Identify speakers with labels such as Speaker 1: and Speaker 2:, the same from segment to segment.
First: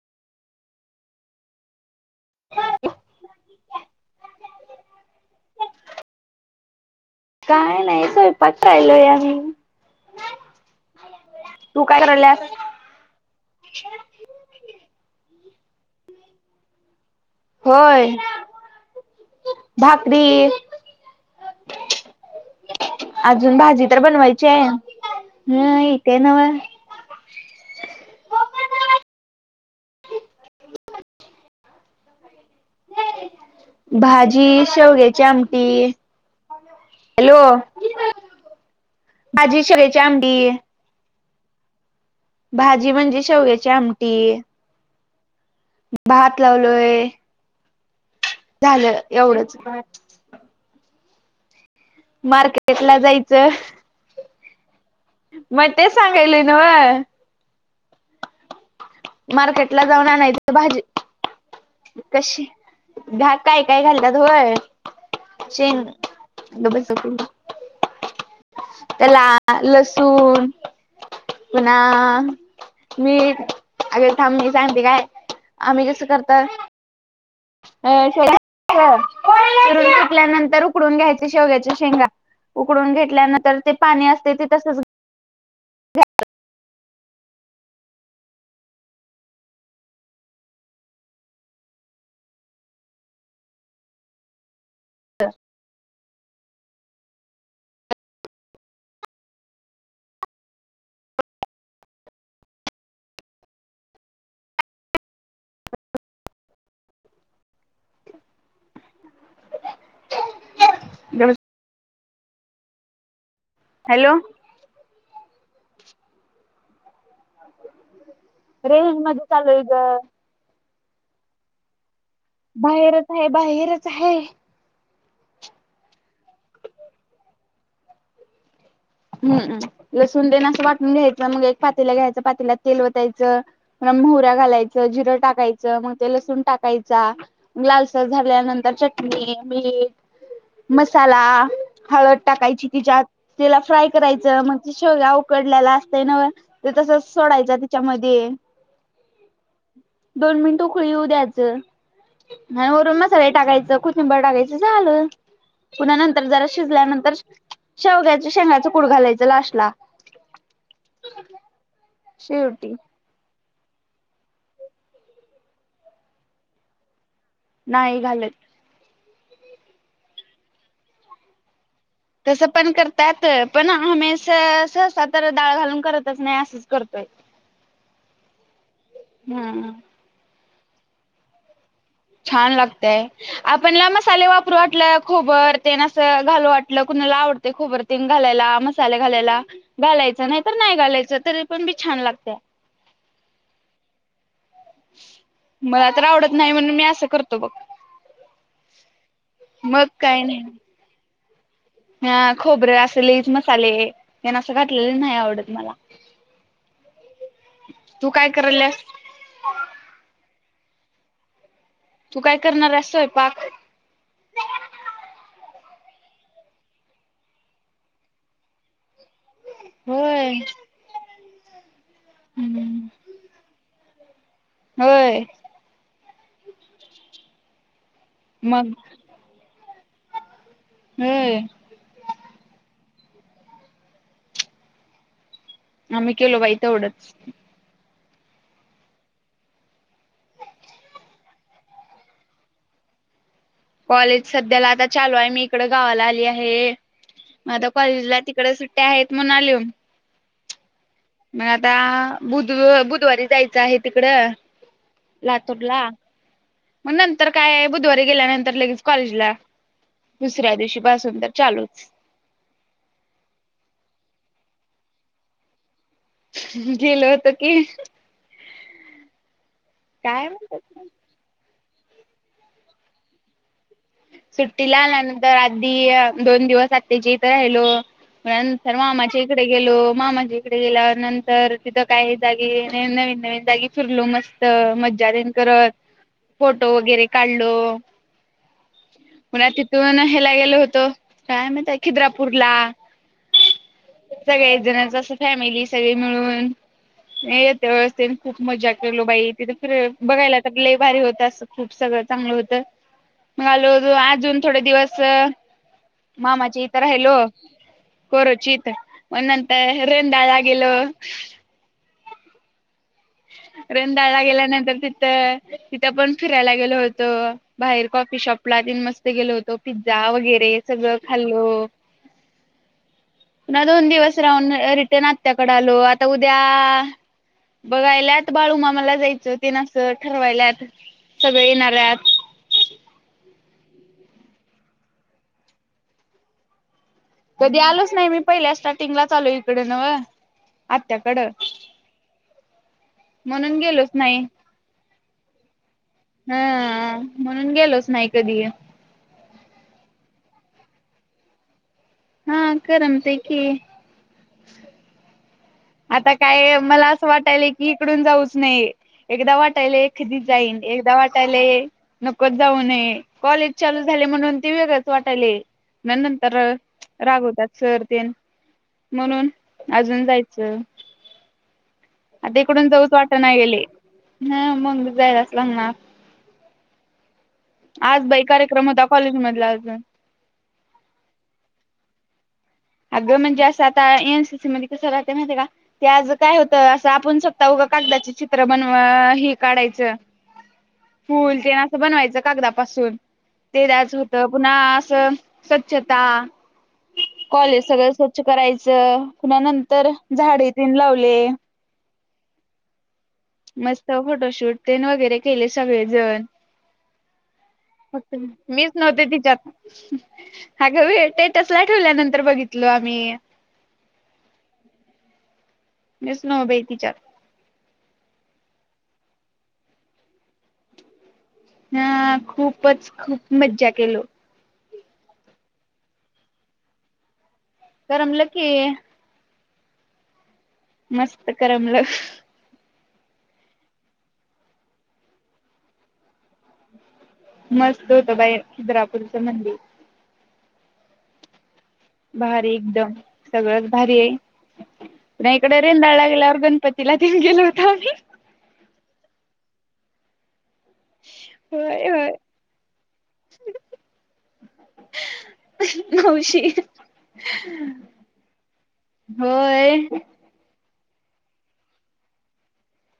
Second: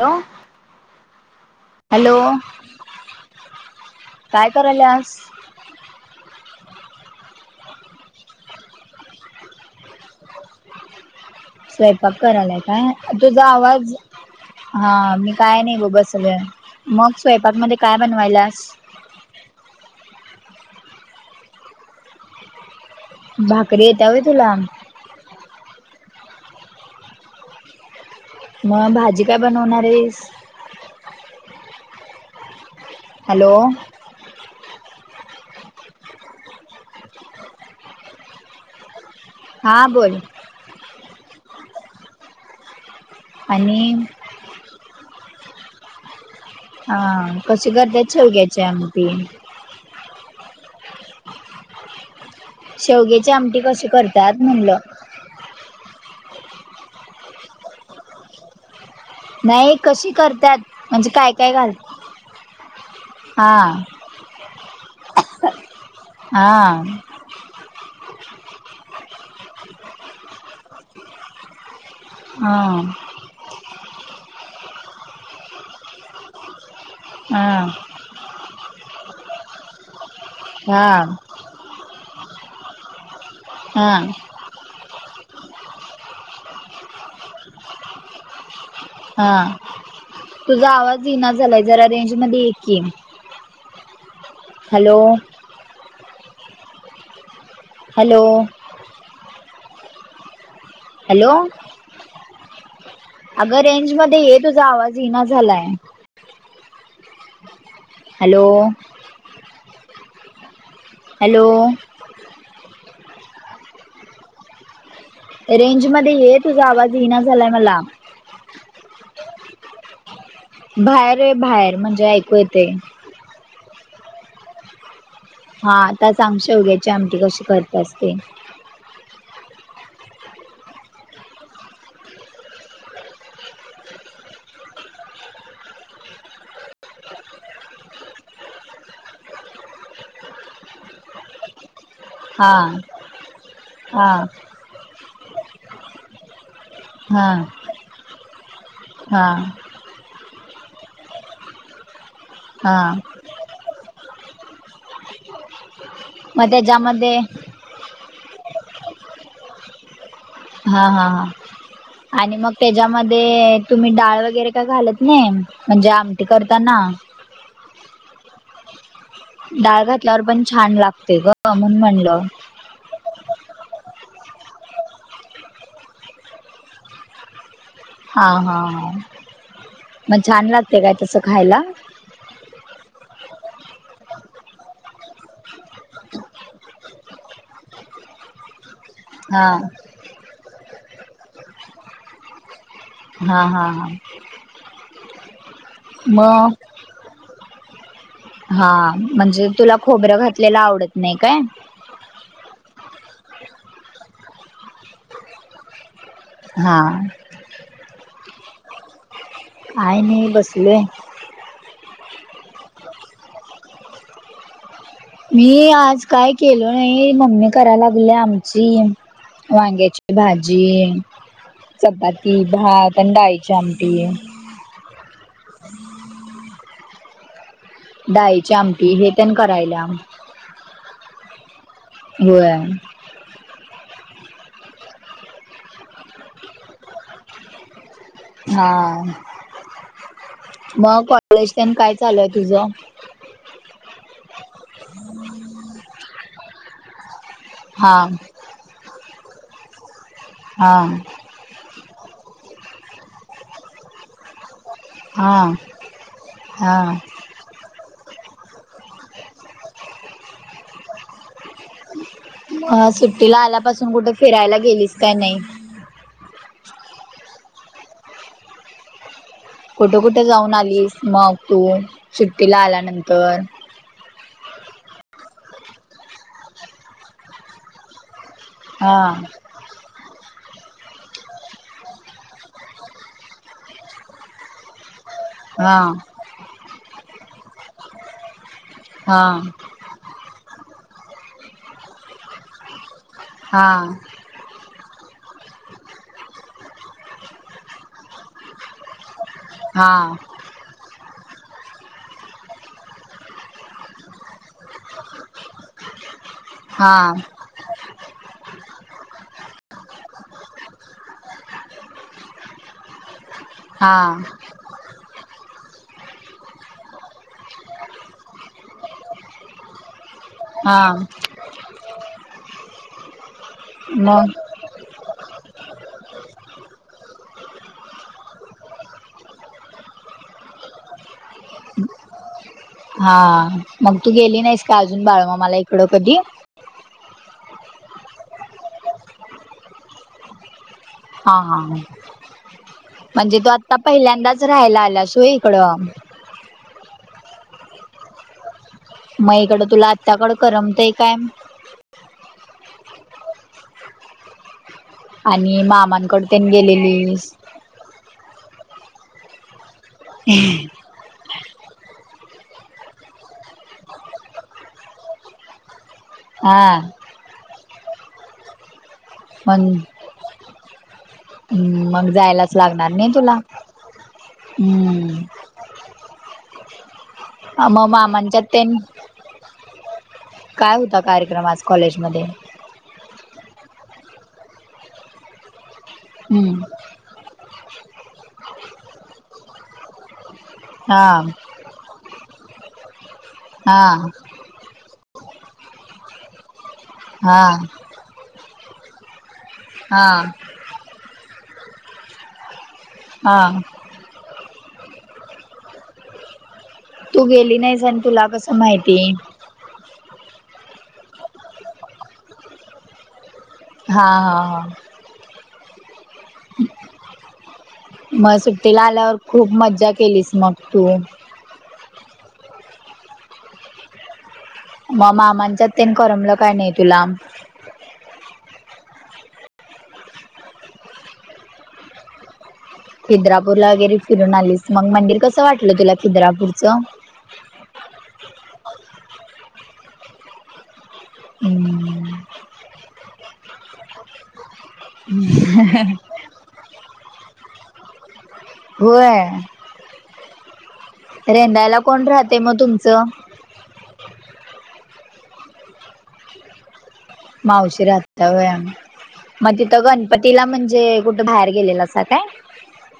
Speaker 1: यो hello काय करायल्यास?
Speaker 2: काय नाही स्वयंपाक करालोय आम्ही. तू काय
Speaker 1: स्वयंपाक
Speaker 2: करायल्यास?
Speaker 1: करायला काय? तुझा आवाज हा मी काय नाही बो बसलोय. मग स्वयंपाक मध्ये काय
Speaker 2: होय
Speaker 1: बनवयलास?
Speaker 2: भाकरी अजून
Speaker 1: भाकरी
Speaker 2: भाजी तर
Speaker 1: येत्या व्हय
Speaker 2: बनवायची
Speaker 1: तुला
Speaker 2: आहे नाही ते नवं
Speaker 1: म भाजी काय बनवणार आहेस? हॅलो.
Speaker 2: भाजी शेवग्याची आमटी. हॅलो बाजी
Speaker 1: हा
Speaker 2: शिऱ्याची
Speaker 1: बोल
Speaker 2: आमटी भाजी म्हणजे शेव्याची
Speaker 1: आणि
Speaker 2: आमटी बहात लाव
Speaker 1: हा करत्यात शेवग्या
Speaker 2: झालं एवढंच. मारके.
Speaker 1: शेवग्याचे आमटी कशी करत्यात म्हणलं?
Speaker 2: मय ते सांगायली न व्हय.
Speaker 1: नाही कशी करतात
Speaker 2: भाजी
Speaker 1: म्हणजे काय काय घालत
Speaker 2: कशी गा काय काय काय घालतात होय. चीन गबे
Speaker 1: हा
Speaker 2: सपेल न त्याला लसुण पुन्हा
Speaker 1: हा
Speaker 2: मीठ. अगं थांब मी सांगते काय आम्ही जसं करताय
Speaker 1: आ
Speaker 2: शेव शिरून सुकल्यानंतर उकडून
Speaker 1: हा
Speaker 2: घ्यायचे शेवग्याच्या शेंगा. उकडून घेतल्यानंतर ते
Speaker 1: हा
Speaker 2: पाणी असते ते तसच
Speaker 1: हा तुझा आवाज धीना झालाय जरा रेंज मध्ये ये की. हॅलो.
Speaker 2: [unintelligible]
Speaker 1: हॅलो. हॅलो. अगं रेंजमध्ये ये तुझा आवाज येईना झालाय हॅलो. हॅलो.
Speaker 2: हॅलो.
Speaker 1: रेंज मध्ये ये तुझा आवाज ईना झालाय मला.
Speaker 2: रेंजमध्येच आलोय ग.
Speaker 1: बाहेर ये बाहेर म्हणजे ऐक
Speaker 2: बाहेरच आहे बाहेरच आहे.
Speaker 1: हा आताच सांगश्या उग्याची आमटी कशी करत्यास ते.
Speaker 2: हम्म लसून देन असं वाटून घ्यायचं मग एक पातीला घ्यायचं पातीलात तेलवतायचं. म मोहऱ्या घालायचं जिरं टाकायचं मग ते लसूण टाकायचा. लालसर झाल्यानंतर चटणी मीठ मसाला हळद
Speaker 1: हा
Speaker 2: टाकायची तिच्यात त्याला फ्राय
Speaker 1: हा
Speaker 2: करायचं मग ते शेव्या उकडलेला असतय न व ते तस
Speaker 1: हा
Speaker 2: सोडायचं त्याच्यामध्ये.
Speaker 1: हा
Speaker 2: दोन मिनिट उकळी येऊ द्यायचं आणि
Speaker 1: हा
Speaker 2: वरून मसाले टाकायचं खु बडाकाायचं झालं पुन्हा नंतर जरा
Speaker 1: मग
Speaker 2: शिजल्यानंतर.
Speaker 1: त्याच्यामध्ये
Speaker 2: शेवग्याच्या शेंगाच कुट घालायचं लास्टला.
Speaker 1: हा हा हा आणि मग
Speaker 2: शेवटी
Speaker 1: तेज्या मध्ये तुम्ही डाळ वगैरे काय घालत नाही म्हणजे आमटी करताना.
Speaker 2: नाही घालत.
Speaker 1: डाळ घातल्यावर पण छान लागते ग म्हणून म्हण
Speaker 2: तसं. पण करतात पण आम्ही असं सहज तर डाळ घालून करतच नाही असंच करतोय.
Speaker 1: हा हा हा
Speaker 2: हम्म
Speaker 1: मग छान लागते काय तस खायला.
Speaker 2: छान लागतय. आपणला मसाले वापरू वाटलं खोबर ते नास घालव वाटलं कुणाला आवड ते खोबरतीन घालायला म साल्या घालायला
Speaker 1: हा
Speaker 2: घालायच नाही तर नाही घालायचं तरी पण बी छान लागते.
Speaker 1: हा हा हा.
Speaker 2: मला तर आवडत
Speaker 1: मग
Speaker 2: नाही म्हणून मी असं करतो बघ.
Speaker 1: हा म्हणजे तुला
Speaker 2: मग
Speaker 1: खोबरं घातलेला आवडत नाही काय?
Speaker 2: ह खोबरे असे लयीच मसाले तेन असं घातलेले नाही आवडत मला.
Speaker 1: हा.
Speaker 2: तू काय करायल्यास?
Speaker 1: काय नाही बसले.
Speaker 2: तू काय करणार आहेस स्वयंपाक?
Speaker 1: मी आज काय केलो नाही, मम्मी करायला लागल्या आमची. वांग्याची
Speaker 2: होय
Speaker 1: भाजी, चपाती,
Speaker 2: हम्म
Speaker 1: भात आणि डाळीच्या आम ते
Speaker 2: होय?
Speaker 1: डाळिची
Speaker 2: मग
Speaker 1: आमटी हे तेन करायल्या.
Speaker 2: हम्म..
Speaker 1: होय.
Speaker 2: आम्ही केलो बाई तेवढंच.
Speaker 1: हा मग कॉलेज तेन काय चालू हाय तुझं?
Speaker 2: कॉलेज सध्याला आता चालू आहे. मी इकडं गावाला आली आहे, मग आता
Speaker 1: हा
Speaker 2: कॉलेजला तिकडं सु त्या आहेत म्हणून आलुय.
Speaker 1: हा.
Speaker 2: मग आता बुध-बुधवारी जायचं आहे तिकडं.
Speaker 1: हा
Speaker 2: लातूरला मग नं तर काय बुधवारी गेल्यानंतर लगेच कॉलेजला, दुसऱ्या दिवशीपासून तर चालूच.
Speaker 1: अ सुट्टीला आल्यापासून कुठे फिरायला गेलीस काय नाही?
Speaker 2: गेलो होतो की.
Speaker 1: कुठं कुठं
Speaker 2: काय
Speaker 1: जाऊन
Speaker 2: म्हणतात
Speaker 1: आलीस मग तू सुट्टीला आल्यानंतर?
Speaker 2: सुट्टीला आल्यानंतर आधी दोन दिवस आत्याच्या इथं राहिलो. त्यानंतर
Speaker 1: हा
Speaker 2: मामाच्या इकडे गेलो मामांच्या इकडे गेल्यानंतर तिथं काही जागी नवीन नवीन नवीन जागी फिरलो. मस् मज्जा तेन करत
Speaker 1: हा
Speaker 2: फोटो वगैरे काढलो.
Speaker 1: हा
Speaker 2: पुन्हा तिथून ह्याला गेलो होतो, काय म्हणतंय खिद्रापूरला.
Speaker 1: हा.
Speaker 2: सगळेजणच असं फॅमिली सगळी मिळून मग येत्या वेळेस ते खूप मज्जा केलो बाई. तिथं
Speaker 1: हा
Speaker 2: बघायला तर लई भारी होतं असं खूप सगळं चांगलं होतं. मग आलो अजून थोडे दिवस मामाच्या इथं
Speaker 1: हा
Speaker 2: राहिलो. कोरोचीत मग नंतर रेंदाळ ला गेलो.
Speaker 1: हा
Speaker 2: रेंदाळला गेल्यानंतर तिथं तिथं पण फिरायला गेलो होतो. बाहेर कॉफी शॉपला तेन मस्त गेलो होतो. पिझ्झा वगैरे ते
Speaker 1: हा
Speaker 2: सगळं खाल्लो. ना दोन दिवस
Speaker 1: मग
Speaker 2: राहून रिटर्न आत्याकडे आलो. आता उद्या बघायल्यात बाळूमामाला जायचं तेन असं ठरवायल्यात. सगळे येणार आहेत.
Speaker 1: हा मग तू गेली नाहीस का अजून बाळूमामाला इकडं कधी?
Speaker 2: कधी आलोच नाही मी पहिल्या स्टार्टिंगलाच आलो इकडं नव्हं.
Speaker 1: हा हा. म्हणजे तु
Speaker 2: म्हणून
Speaker 1: आता
Speaker 2: गेलोच नाही
Speaker 1: पहिल्यांदाच राहायला आल्यास होय इकडं?
Speaker 2: हा म्हणून गेलोच नाही कधी.
Speaker 1: मग इकडं तुला आत्ताकडं करमतय काय?
Speaker 2: हम्म करमतय की.
Speaker 1: आणि मा
Speaker 2: आता काय मला असं वाटायल की इकडून जाऊच नये. एकदा वाटायले कधी जाईन. एकदा वाट [unintelligible] नकोच जाऊ म्हणे. कॉलेज चालू झाले म्हणून ते वेगळच वाटायले‌. न नंतर
Speaker 1: हा
Speaker 2: रागवतात सरतेन म्हणून अजून जायचं.
Speaker 1: हम्म मग
Speaker 2: आता
Speaker 1: जायलाच
Speaker 2: इकडून जाऊच
Speaker 1: लागणार नाही तुला
Speaker 2: वाटना
Speaker 1: हम्म.
Speaker 2: लग्नात.
Speaker 1: मग
Speaker 2: आज बाई
Speaker 1: मामांच्यात
Speaker 2: कार्यक्रम
Speaker 1: त्यांनी
Speaker 2: होता कॉलेजमधला अजून.
Speaker 1: काय होता कार्यक्रम आज कॉलेजमध्ये?
Speaker 2: अगं म्हणजे असं आता एनसीसी मध्ये कसं राहत माहिती का ते आज काय
Speaker 1: हम्म
Speaker 2: होतं असं आपण स्वतः उगं कागदाचे चित्र बनवा हे काढायचं
Speaker 1: हा
Speaker 2: फूल तेन अस बनवायचं कागदापासून तेन
Speaker 1: हा
Speaker 2: असं होतं पुन्हा असं स्वच्छता
Speaker 1: हा
Speaker 2: कॉलेज सगळं स्वच्छ करायचं, पुन्हा नंतर
Speaker 1: हा
Speaker 2: झाडे तेन लावले.
Speaker 1: हा
Speaker 2: मस्त फोटोशूट तेन वगैरे केले सगळेजण.
Speaker 1: तू गेली नाहीस आणि तुला कसं
Speaker 2: मीच
Speaker 1: माहिती
Speaker 2: नव्हते तिच्यात. अगं वेळते तसला ठेवल्यानंतर बघितल आम्ही.
Speaker 1: हा हा हा.
Speaker 2: मीस नव बाई ती चार.
Speaker 1: मग सुट्टीला आल्यावर खूप मज्जा केलीस मग तू.
Speaker 2: हा खूपच खूप मज्जा केलो.
Speaker 1: मग मामांच्या तेन करमलं काय नाही तुला?
Speaker 2: करमलं की. मस्त करामलं.
Speaker 1: खिद्रापूरला वगैरे फिरून आलीस मग मंदिर कसं वाटलं तुला खिद्रापूरचं.
Speaker 2: मस्त होत बाई खिद्रापूरचं मंदिर.
Speaker 1: हम्म.
Speaker 2: भारी एकदम सगळंच भारी आहे मग इकडे रेंदाळला गेल्यावर गणपत तिला ठेऊन गेलो होतो आम्ही.
Speaker 1: होय. रेंदायला कोण राहतय मग तुमचं.
Speaker 2: नऊशी.
Speaker 1: मावशी राहत्या व्हय मग
Speaker 2: होय
Speaker 1: तिथं गणपत तिला म्हणजे कुठे बाहेर गेलेलासा काय?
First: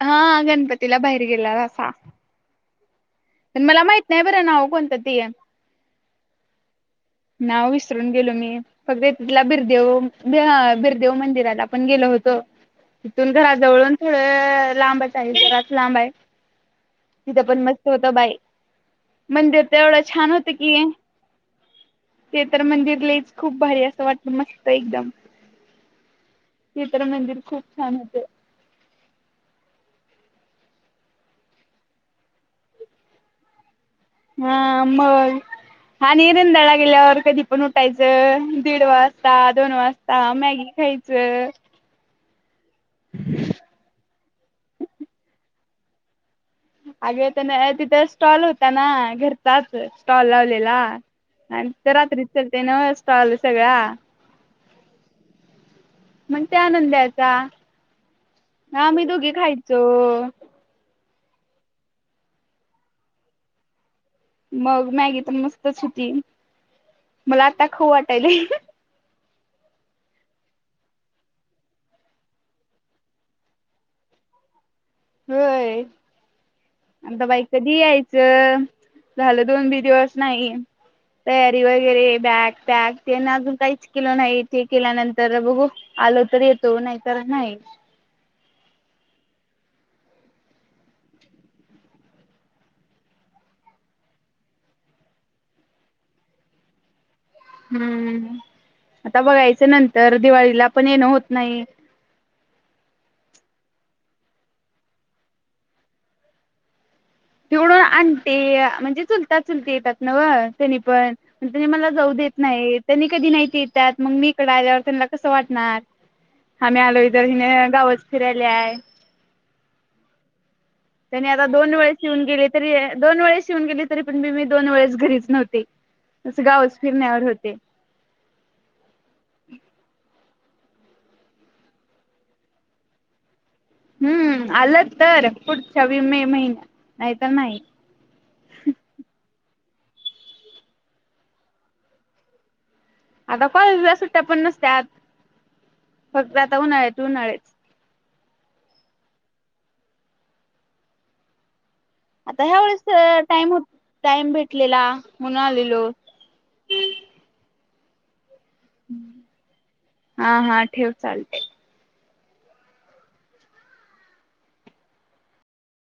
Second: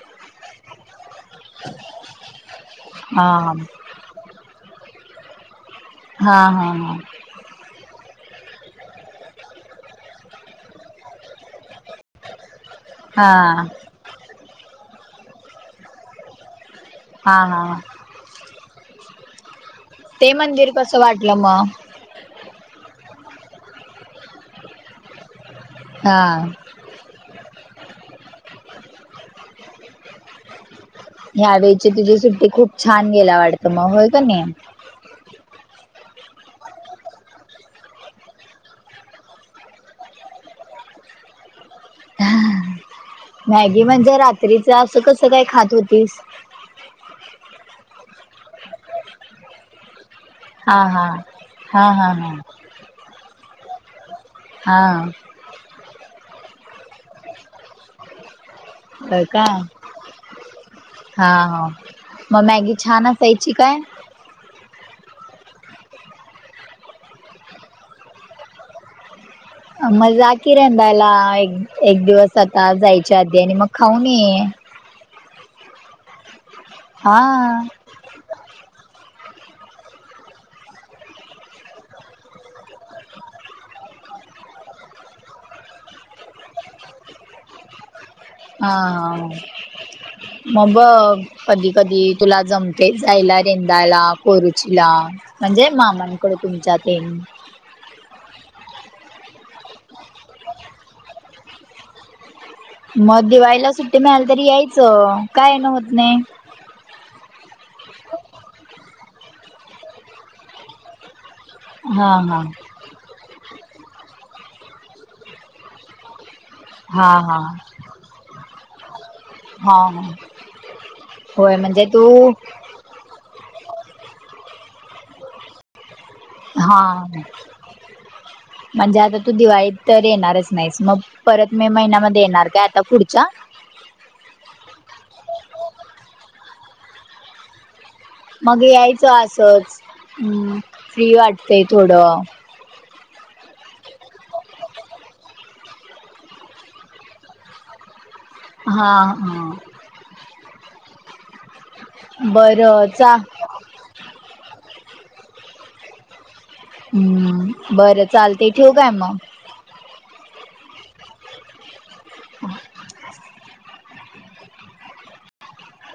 Speaker 2: हा गणपतीला बाहेर गेला असा.
Speaker 1: हा
Speaker 2: पण मला माहित नाही बरं नाव कोणतं ती.
Speaker 1: हा हा हा.
Speaker 2: नाव विसरून गेलो मी. फक्त तिथला बिरदेव हा बिरदेव मंदिराला पण गेलो होतो. तिथून
Speaker 1: हा
Speaker 2: घराजवळून थोडं लांबच आहे. जराच लांब आहे.
Speaker 1: हा
Speaker 2: तिथं पण
Speaker 1: हा
Speaker 2: मस्त होत बाय मंदिर. तर एवढं
Speaker 1: ते
Speaker 2: छान होतं
Speaker 1: मंदिर
Speaker 2: की
Speaker 1: कसं वाटलं म.
Speaker 2: ते तर मंदिर लईच खूप भारी असं वाटलं मस्त एकदम.
Speaker 1: हा.
Speaker 2: चित्र मंदिर खूप छान होत.
Speaker 1: ह्यावेेळची तुझी सुट्टी खूप छान गेल्या वाटत मग होय का नाही?
Speaker 2: हा मग. आणि रुंदाळला गेल्यावर कधी पण उठायचं. दीड वाजता, दोन वाजत हा मॅगी खायचं.
Speaker 1: मॅगी म्हणजे रात्रीच असं कसं काय खात होतीस.
Speaker 2: अग तेन तिथ स्टॉल होता ना घर चहाच स्टॉल लावलेला
Speaker 1: हा हा
Speaker 2: आणि
Speaker 1: हा
Speaker 2: तर
Speaker 1: हा
Speaker 2: रात्री
Speaker 1: हा
Speaker 2: चालते नव्हं स्टॉल सगळा.
Speaker 1: हां.
Speaker 2: मग त्या आनंद द्यायचा आम्ही दोघी खायचो.
Speaker 1: हां हां मग मॅगी छान असायची काय.
Speaker 2: मग मॅगी तर मस्तच होती मला आता खूऊ वाटायलय.
Speaker 1: मग जा की रेंदाळला एक एक दिवस आता जायच्या आधी आणि मग खाऊन ये.
Speaker 2: होय
Speaker 1: हा
Speaker 2: आता बाई कधी यायच च झालं दोन बी दिवस नाही. तयारी वगैरे बॅग पॅग तेन अजून काहीच केलं नाही ते केल्यानंतर बघू. आलो तर येतो नाही तर नाही.
Speaker 1: हा मग बग. कधी कधी तुला जमतेय जायला रेंदाला कोरुचीला. म्हणजे मामांकड तुमच्यात ते.
Speaker 2: हम्म आता बघायचं नंतर दिवाळीला पण येणं होत नाही.
Speaker 1: मग दिवाळीला सुट्टी मिळाली तरी यायचं का येणं होत नाही.
Speaker 2: तेवडून आणते म्हणजे चुलता चुलते येतात नव त्यांनी पण. पण तुम्ही मला
Speaker 1: हा
Speaker 2: जाऊ देत
Speaker 1: हा
Speaker 2: नाही त्यांनी कधी नाहीती येतात मग मी इकड आल्यावर त्यांना कसं वाटणार. आम्ही आलो
Speaker 1: हा
Speaker 2: इधर
Speaker 1: हा
Speaker 2: हिने गावच फिरायला आहे.
Speaker 1: हा हा.
Speaker 2: त्यांनी आता
Speaker 1: होय
Speaker 2: दोन
Speaker 1: म्हणजे
Speaker 2: वेळे येऊन
Speaker 1: तू
Speaker 2: गेलीत तरी दोन वेळे येऊन गेलीत. तरी पण मी मी दोन वेळेस घरीच नव्हते नुसतं गावच
Speaker 1: हा
Speaker 2: फिरण्यावर होते.
Speaker 1: [inaudible] म्हणजे आता तू दिवाळी तर येणारच नाहीस मग परत मे महिन्यामध्ये येणार काय आता पुढच्या?
Speaker 2: हम्म आलं तर पुढच्या बी मे महिन्या नाही तर नाही.
Speaker 1: मग यायचं असच हम् फ्री वाटतेय थोडं.
Speaker 2: आता कॉलेजला सुट्ट्या पण नसत्यात फक्त आता उन्हाळ्यात उन्हाळी.
Speaker 1: हा.
Speaker 2: आता ह्या वेळेस
Speaker 1: बरं चा
Speaker 2: टाइम हो टाइम भेटलेला म्हणून आलेलो.
Speaker 1: हम्म बरं चालते ठेव काय मग?
Speaker 2: हा हा ठेव चालतय.
Speaker 1: ह. [unintelligible]